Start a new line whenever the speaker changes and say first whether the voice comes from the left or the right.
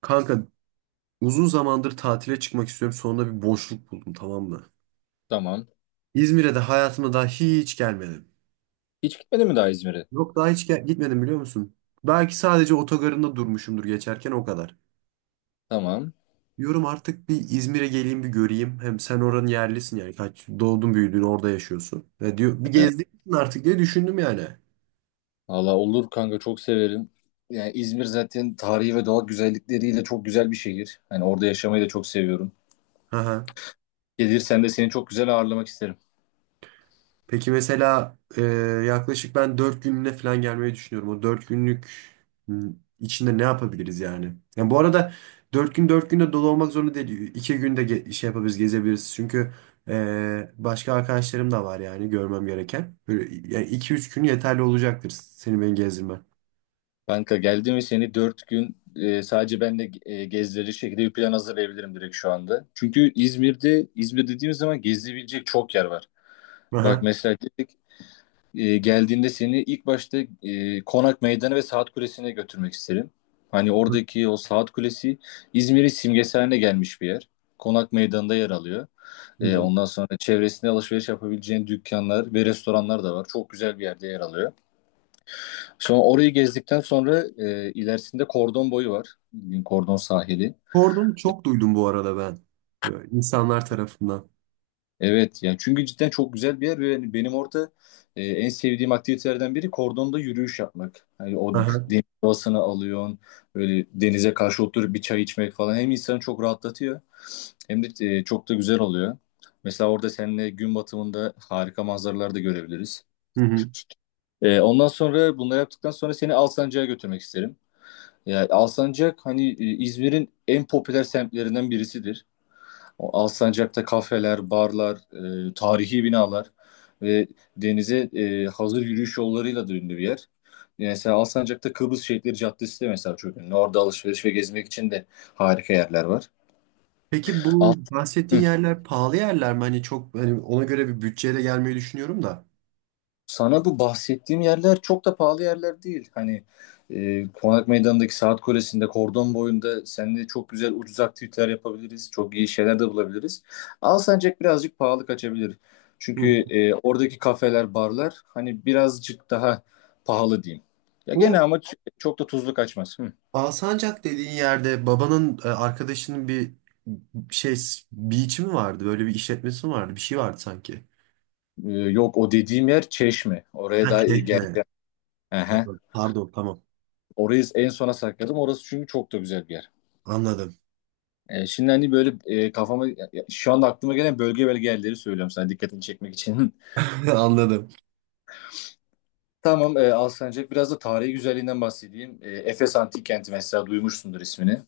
right: Kanka uzun zamandır tatile çıkmak istiyorum. Sonunda bir boşluk buldum, tamam mı?
left: Tamam.
right: İzmir'e de hayatımda daha hiç gelmedim.
left: Hiç gitmedin mi daha İzmir'e?
right: Yok, daha hiç gitmedim, biliyor musun? Belki sadece otogarında durmuşumdur geçerken, o kadar.
left: Tamam.
right: Diyorum artık bir İzmir'e geleyim, bir göreyim. Hem sen oranın yerlisin yani. Kaç doğdun büyüdün, orada yaşıyorsun. Ve diyor bir
left: Evet.
right: gezdin artık diye düşündüm yani.
left: Valla olur kanka, çok severim. Yani İzmir zaten tarihi ve doğal güzellikleriyle çok güzel bir şehir. Hani orada yaşamayı da çok seviyorum.
right: Aha.
left: Gelirsen de seni çok güzel ağırlamak isterim.
right: Peki mesela, yaklaşık ben 4 günlüğüne falan gelmeyi düşünüyorum. O 4 günlük m, içinde ne yapabiliriz yani? Yani bu arada 4 gün, 4 günde dolu olmak zorunda değil. İki günde şey yapabiliriz, gezebiliriz. Çünkü başka arkadaşlarım da var yani, görmem gereken. Böyle, yani iki üç gün yeterli olacaktır seni beni gezdirmen.
left: Kanka, geldim ve seni 4 gün sadece ben de gezdirecek şekilde bir plan hazırlayabilirim direkt şu anda. Çünkü İzmir'de, İzmir dediğimiz zaman gezilebilecek çok yer var. Bak
right: Aha.
left: mesela dedik, geldiğinde seni ilk başta Konak Meydanı ve Saat Kulesi'ne götürmek isterim. Hani oradaki o Saat Kulesi İzmir'in simgesi haline gelmiş bir yer. Konak Meydanı'nda yer alıyor.
right: Hı.
left: Ondan sonra çevresinde alışveriş yapabileceğin dükkanlar ve restoranlar da var. Çok güzel bir yerde yer alıyor. Sonra orayı gezdikten sonra ilerisinde Kordon Boyu var. Bildiğin Kordon sahili.
right: Kordonu çok duydum bu arada ben. Böyle insanlar tarafından.
left: Evet, yani çünkü cidden çok güzel bir yer ve yani benim orada en sevdiğim aktivitelerden biri kordonda yürüyüş yapmak. Hani o
right: Aha.
left: deniz havasını alıyorsun, böyle denize karşı oturup bir çay içmek falan hem insanı çok rahatlatıyor hem de çok da güzel oluyor. Mesela orada seninle gün batımında harika manzaralar da görebiliriz.
right: Hı hı.
left: Ondan sonra bunları yaptıktan sonra seni Alsancak'a götürmek isterim. Yani Alsancak hani İzmir'in en popüler semtlerinden birisidir. O Alsancak'ta kafeler, barlar, tarihi binalar ve denize hazır yürüyüş yollarıyla da ünlü bir yer. Mesela Alsancak'ta Kıbrıs Şehitleri Caddesi de mesela çok ünlü. Orada alışveriş ve gezmek için de harika yerler var.
right: Peki bu
left: Al-
right: bahsettiğin yerler pahalı yerler mi? Hani çok, hani ona göre bir bütçeyle gelmeyi düşünüyorum da.
left: Sana bu bahsettiğim yerler çok da pahalı yerler değil. Hani Konak Meydanı'ndaki Saat Kulesi'nde, Kordon boyunda seninle çok güzel ucuz aktiviteler yapabiliriz. Çok iyi şeyler de bulabiliriz. Alsancak birazcık pahalı kaçabilir.
right: Hı
left: Çünkü
right: hı.
left: oradaki kafeler, barlar hani birazcık daha pahalı diyeyim. Ya gene
right: Bu
left: ama çok da tuzlu kaçmaz. Hı.
right: Alsancak dediğin yerde babanın arkadaşının bir şey, beach'i mi vardı? Böyle bir işletmesi mi vardı? Bir şey vardı sanki.
left: Yok, o dediğim yer Çeşme. Oraya
right: Ha,
left: daha iyi
right: çekme.
left: geleceğim. Aha.
right: Tamam. Pardon, tamam.
left: Orayı en sona sakladım. Orası çünkü çok da güzel bir yer.
right: Anladım.
left: Şimdi hani böyle şu anda aklıma gelen bölge bölge yerleri söylüyorum sana dikkatini çekmek için.
right: Anladım.
left: Tamam, Alsancak biraz da tarihi güzelliğinden bahsedeyim. Efes Antik Kenti, mesela duymuşsundur ismini.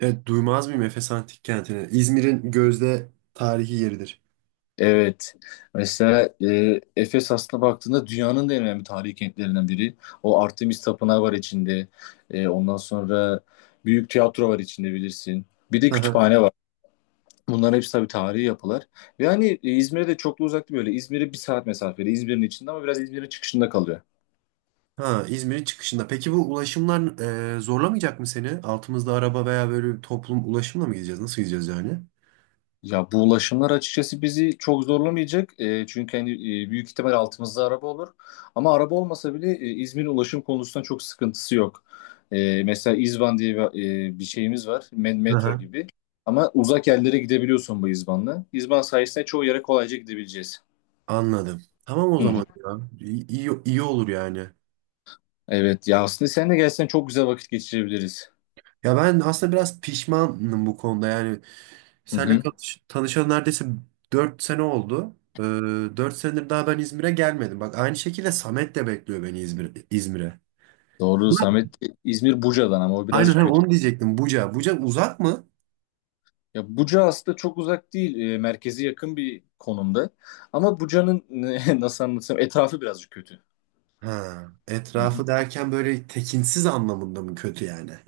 right: Evet, duymaz mıyım Efes Antik Kenti'ni? İzmir'in gözde tarihi yeridir.
left: Evet. Mesela Efes aslına baktığında dünyanın da en önemli tarihi kentlerinden biri. O Artemis Tapınağı var içinde. Ondan sonra büyük tiyatro var içinde, bilirsin. Bir de kütüphane var. Bunların hepsi tabii tarihi yapılar. Ve hani İzmir'e de çok da uzak değil böyle. İzmir'e bir saat mesafede. İzmir'in içinde ama biraz İzmir'in çıkışında kalıyor.
right: Ha, İzmir'in çıkışında. Peki bu ulaşımlar zorlamayacak mı seni? Altımızda araba, veya böyle bir toplum ulaşımla mı gideceğiz? Nasıl gideceğiz yani?
left: Ya bu ulaşımlar açıkçası bizi çok zorlamayacak. Çünkü hani büyük ihtimal altımızda araba olur. Ama araba olmasa bile İzmir'in ulaşım konusunda çok sıkıntısı yok. Mesela İzban diye bir şeyimiz var.
right: Hı
left: Metro
right: hı.
left: gibi. Ama uzak yerlere gidebiliyorsun bu İzban'la. İzban sayesinde çoğu yere kolayca gidebileceğiz.
right: Anladım. Tamam, o
left: Hı hı.
right: zaman ya. İyi, iyi, iyi olur yani.
left: Evet ya, aslında sen de gelsen çok güzel vakit geçirebiliriz.
right: Ya ben aslında biraz pişmanım bu konuda. Yani
left: Hı
right: seninle
left: hı.
right: tanışalı neredeyse 4 sene oldu. 4 senedir daha ben İzmir'e gelmedim. Bak, aynı şekilde Samet de bekliyor beni İzmir'e.
left: Doğru,
right: Ulan,
left: Samet. İzmir Buca'dan, ama o
right: aynen
left: birazcık
right: hani
left: kötü.
right: onu diyecektim. Buca. Buca uzak mı?
left: Ya Buca aslında çok uzak değil. Merkeze yakın bir konumda. Ama Buca'nın nasıl anlatsam, etrafı birazcık kötü.
right: Ha,
left: Hı hı.
right: etrafı derken böyle tekinsiz anlamında mı kötü yani?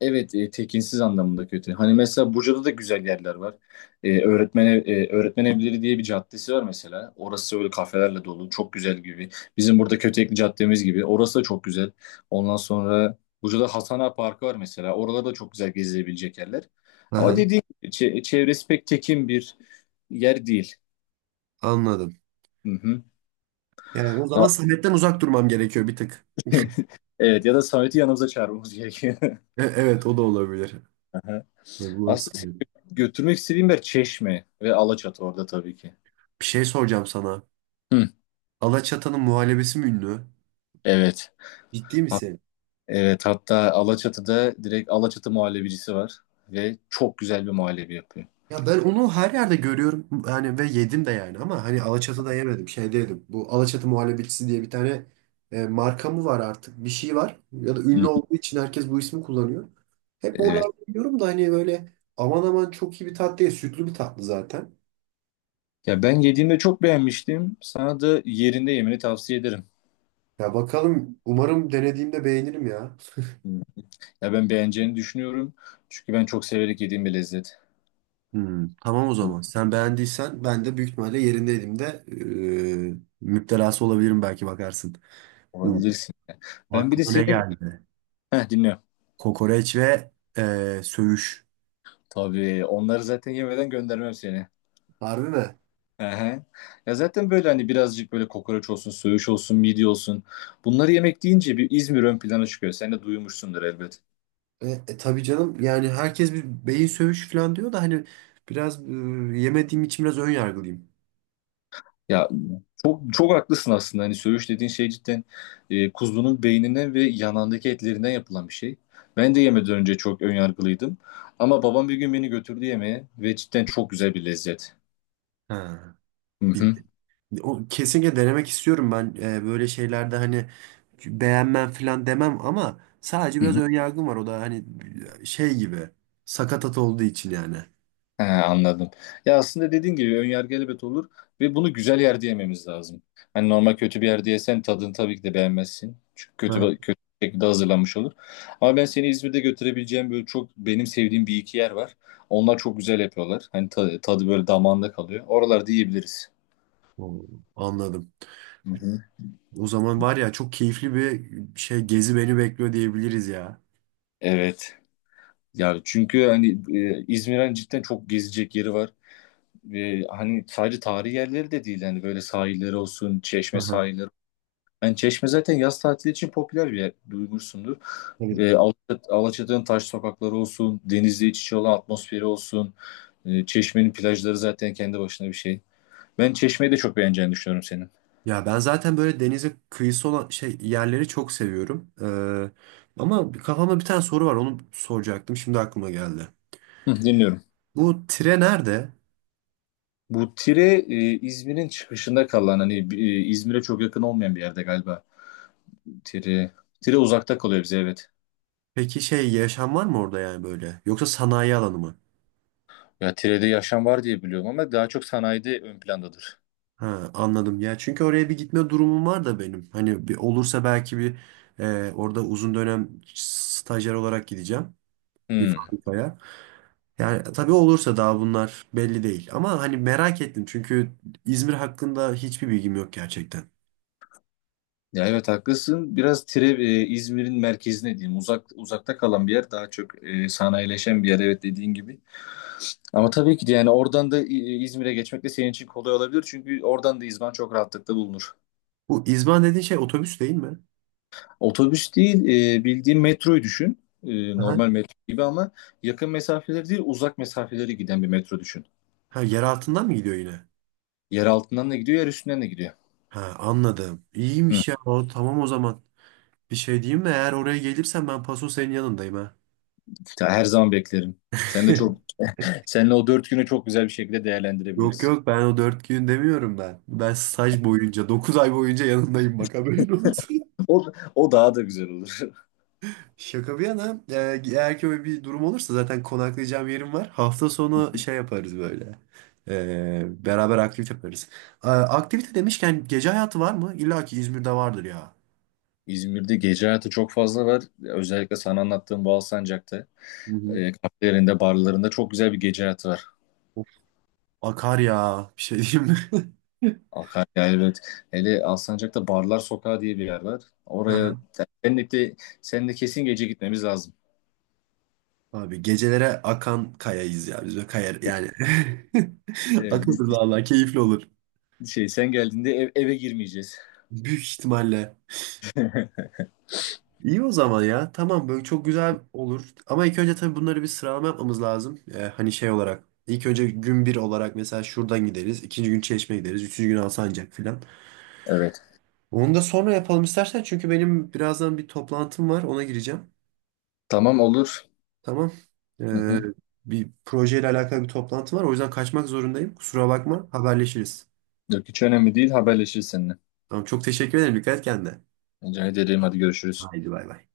left: Evet, tekinsiz anlamında kötü. Hani mesela Buca'da da güzel yerler var. Öğretmen evleri diye bir caddesi var mesela. Orası öyle kafelerle dolu. Çok güzel gibi. Bizim burada Kötekli caddemiz gibi. Orası da çok güzel. Ondan sonra Buca'da Hasan Ağa Parkı var mesela. Oralarda da çok güzel gezilebilecek yerler. Ama
right: Aha,
left: dediğim gibi çevresi pek tekin bir yer değil.
right: anladım.
left: Hı hı.
right: Yani o zaman
left: Ha-
right: Samet'ten uzak durmam gerekiyor bir tık.
left: Evet, ya da Samet'i yanımıza çağırmamız gerekiyor.
right: Evet, o da olabilir.
left: Aha.
right: Bu nasıl
left: Aslında seni götürmek istediğim yer Çeşme ve Alaçatı, orada tabii ki.
right: Bir şey soracağım sana.
left: Hı,
right: Alaçatı'nın muhallebisi mi ünlü?
left: evet.
right: Ciddi
left: Ha-
right: misin?
left: evet, hatta Alaçatı'da direkt Alaçatı muhallebicisi var ve çok güzel bir muhallebi yapıyor.
right: Ya ben onu her yerde görüyorum yani, ve yedim de yani, ama hani Alaçatı'da yemedim, şeyde yedim. Bu Alaçatı muhallebicisi diye bir tane marka mı var artık, bir şey var, ya da
left: Hı
right: ünlü
left: hı,
right: olduğu için herkes bu ismi kullanıyor. Hep
left: evet.
right: oralarda yiyorum da hani, böyle aman aman çok iyi bir tatlı değil, sütlü bir tatlı zaten.
left: Ya ben yediğimde çok beğenmiştim. Sana da yerinde yemeni tavsiye ederim.
right: Ya bakalım, umarım denediğimde beğenirim ya.
left: Hı. Ya ben beğeneceğini düşünüyorum. Çünkü ben çok severek yediğim bir lezzet.
right: Tamam, o
left: Hı,
right: zaman sen beğendiysen ben de büyük ihtimalle yerindeydim de, e, müptelası olabilirim, belki bakarsın. Hmm,
left: olabilirsin. Ben bir de
right: aklıma ne
left: senin...
right: geldi?
left: Heh, dinliyorum.
right: Kokoreç ve söğüş.
left: Tabii onları zaten yemeden göndermem seni.
right: Harbi mi?
left: Aha. Ya zaten böyle hani birazcık böyle kokoreç olsun, söğüş olsun, midye olsun. Bunları yemek deyince bir İzmir ön plana çıkıyor. Sen de duymuşsundur elbet.
right: Tabii canım yani, herkes bir beyin sövüş falan diyor da hani biraz, yemediğim için biraz ön yargılıyım.
left: Ya çok çok haklısın aslında. Hani söğüş dediğin şey cidden kuzunun beyninden ve yanağındaki etlerinden yapılan bir şey. Ben de yemeden önce çok ön yargılıydım. Ama babam bir gün beni götürdü yemeğe ve cidden çok güzel bir lezzet.
right: Ha.
left: Hı
right: Bir-
left: hı.
right: kesinlikle denemek istiyorum ben, böyle şeylerde hani beğenmem falan demem, ama sadece
left: Hı
right: biraz
left: hı.
right: ön yargım var, o da hani şey gibi, sakatat olduğu için yani.
left: He, anladım. Ya aslında dediğin gibi önyargı elbet olur ve bunu güzel yerde yememiz lazım. Hani normal kötü bir yerde yesen tadını tabii ki de beğenmezsin. Çünkü kötü
right: Ha.
left: kötü bir şekilde hazırlanmış olur. Ama ben seni İzmir'de götürebileceğim böyle çok benim sevdiğim bir iki yer var. Onlar çok güzel yapıyorlar. Hani tadı böyle damağında kalıyor. Oralarda yiyebiliriz.
right: O, anladım.
left: Hı hı.
right: O zaman var ya, çok keyifli bir şey, gezi beni bekliyor diyebiliriz ya.
left: Evet. Yani çünkü hani İzmir'in hani cidden çok gezecek yeri var. Ve hani sadece tarihi yerleri de değil. Hani böyle sahilleri olsun, Çeşme
right: Aha.
left: sahilleri. Yani Çeşme zaten yaz tatili için popüler bir yer, duymuşsundur. Alaçatı'nın taş sokakları olsun, denizle iç içe olan atmosferi olsun. Çeşme'nin plajları zaten kendi başına bir şey. Ben Çeşme'yi de çok beğeneceğini düşünüyorum senin.
right: Ya ben zaten böyle denize kıyısı olan şey yerleri çok seviyorum. Ama kafamda bir tane soru var, onu soracaktım, şimdi aklıma geldi.
left: Hı, dinliyorum.
right: Bu tire nerede?
left: Bu Tire İzmir'in çıkışında kalan, hani İzmir'e çok yakın olmayan bir yerde galiba. Tire Tire uzakta kalıyor bize, evet.
right: Peki şey, yaşam var mı orada yani, böyle? Yoksa sanayi alanı mı?
left: Ya Tire'de yaşam var diye biliyorum ama daha çok sanayide ön plandadır.
right: Ha, anladım ya, çünkü oraya bir gitme durumum var da benim. Hani bir olursa belki bir, orada uzun dönem stajyer olarak gideceğim bir
left: Hmm.
right: fabrikaya. Yani tabii olursa, daha bunlar belli değil. Ama hani merak ettim çünkü İzmir hakkında hiçbir bilgim yok gerçekten.
left: Ya evet, haklısın. Biraz Tire, İzmir'in merkezine diyeyim. Uzakta kalan bir yer. Daha çok sanayileşen bir yer. Evet, dediğin gibi. Ama tabii ki de yani oradan da İzmir'e geçmek de senin için kolay olabilir. Çünkü oradan da İzban çok rahatlıkla bulunur.
right: Bu İzban dediğin şey otobüs değil mi?
left: Otobüs değil, bildiğin metroyu düşün.
right: Aha.
left: Normal metro gibi ama yakın mesafeleri değil, uzak mesafeleri giden bir metro düşün.
right: Ha, yer altından mı gidiyor yine?
left: Yer altından da gidiyor, yer üstünden de gidiyor.
right: Ha, anladım.
left: Hı.
right: İyiymiş ya. O, tamam o zaman. Bir şey diyeyim mi? Eğer oraya gelirsen ben paso senin yanındayım ha.
left: Ya her zaman beklerim. Sen de çok, seninle o 4 günü çok güzel bir şekilde
right: Yok
left: değerlendirebiliriz.
right: yok, ben o dört gün demiyorum ben. Ben staj boyunca, dokuz ay boyunca yanındayım, bak haberin olsun.
left: O, o daha da güzel olur.
right: Şaka bir yana, eğer ki öyle bir durum olursa zaten konaklayacağım yerim var. Hafta sonu şey yaparız, böyle. Beraber aktivite yaparız. Aktivite demişken, gece hayatı var mı? İlla ki İzmir'de vardır ya.
left: İzmir'de gece hayatı çok fazla var. Özellikle sana anlattığım Alsancak'ta,
right: Hı hı.
left: kafelerinde, barlarında çok güzel bir gece hayatı var.
right: Akar ya. Bir şey diyeyim mi?
left: Akar, evet. Hele Alsancak'ta Barlar Sokağı diye bir yer var.
right: Aha.
left: Seninle de, Seninle kesin gece gitmemiz lazım.
right: Abi, gecelere akan kayayız ya biz, böyle kayar yani.
left: E, biz,
right: Akıllı
left: biz-
right: valla, keyifli olur.
left: sen geldiğinde eve girmeyeceğiz.
right: Büyük ihtimalle. İyi o zaman ya. Tamam, böyle çok güzel olur. Ama ilk önce tabii bunları bir sıralama yapmamız lazım. Hani şey olarak. İlk önce gün bir olarak mesela şuradan gideriz. İkinci gün Çeşme gideriz. Üçüncü gün Alsancak filan.
left: Evet.
right: Onu da sonra yapalım istersen. Çünkü benim birazdan bir toplantım var. Ona gireceğim.
left: Tamam, olur.
right: Tamam.
left: Hı
right: Ee,
left: hı.
right: bir projeyle alakalı bir toplantı var. O yüzden kaçmak zorundayım. Kusura bakma. Haberleşiriz.
left: Yok, hiç önemli değil. Haberleşiriz seninle.
right: Tamam. Çok teşekkür ederim. Dikkat et kendine.
left: Rica ederim. Hadi görüşürüz.
right: Haydi bay bay.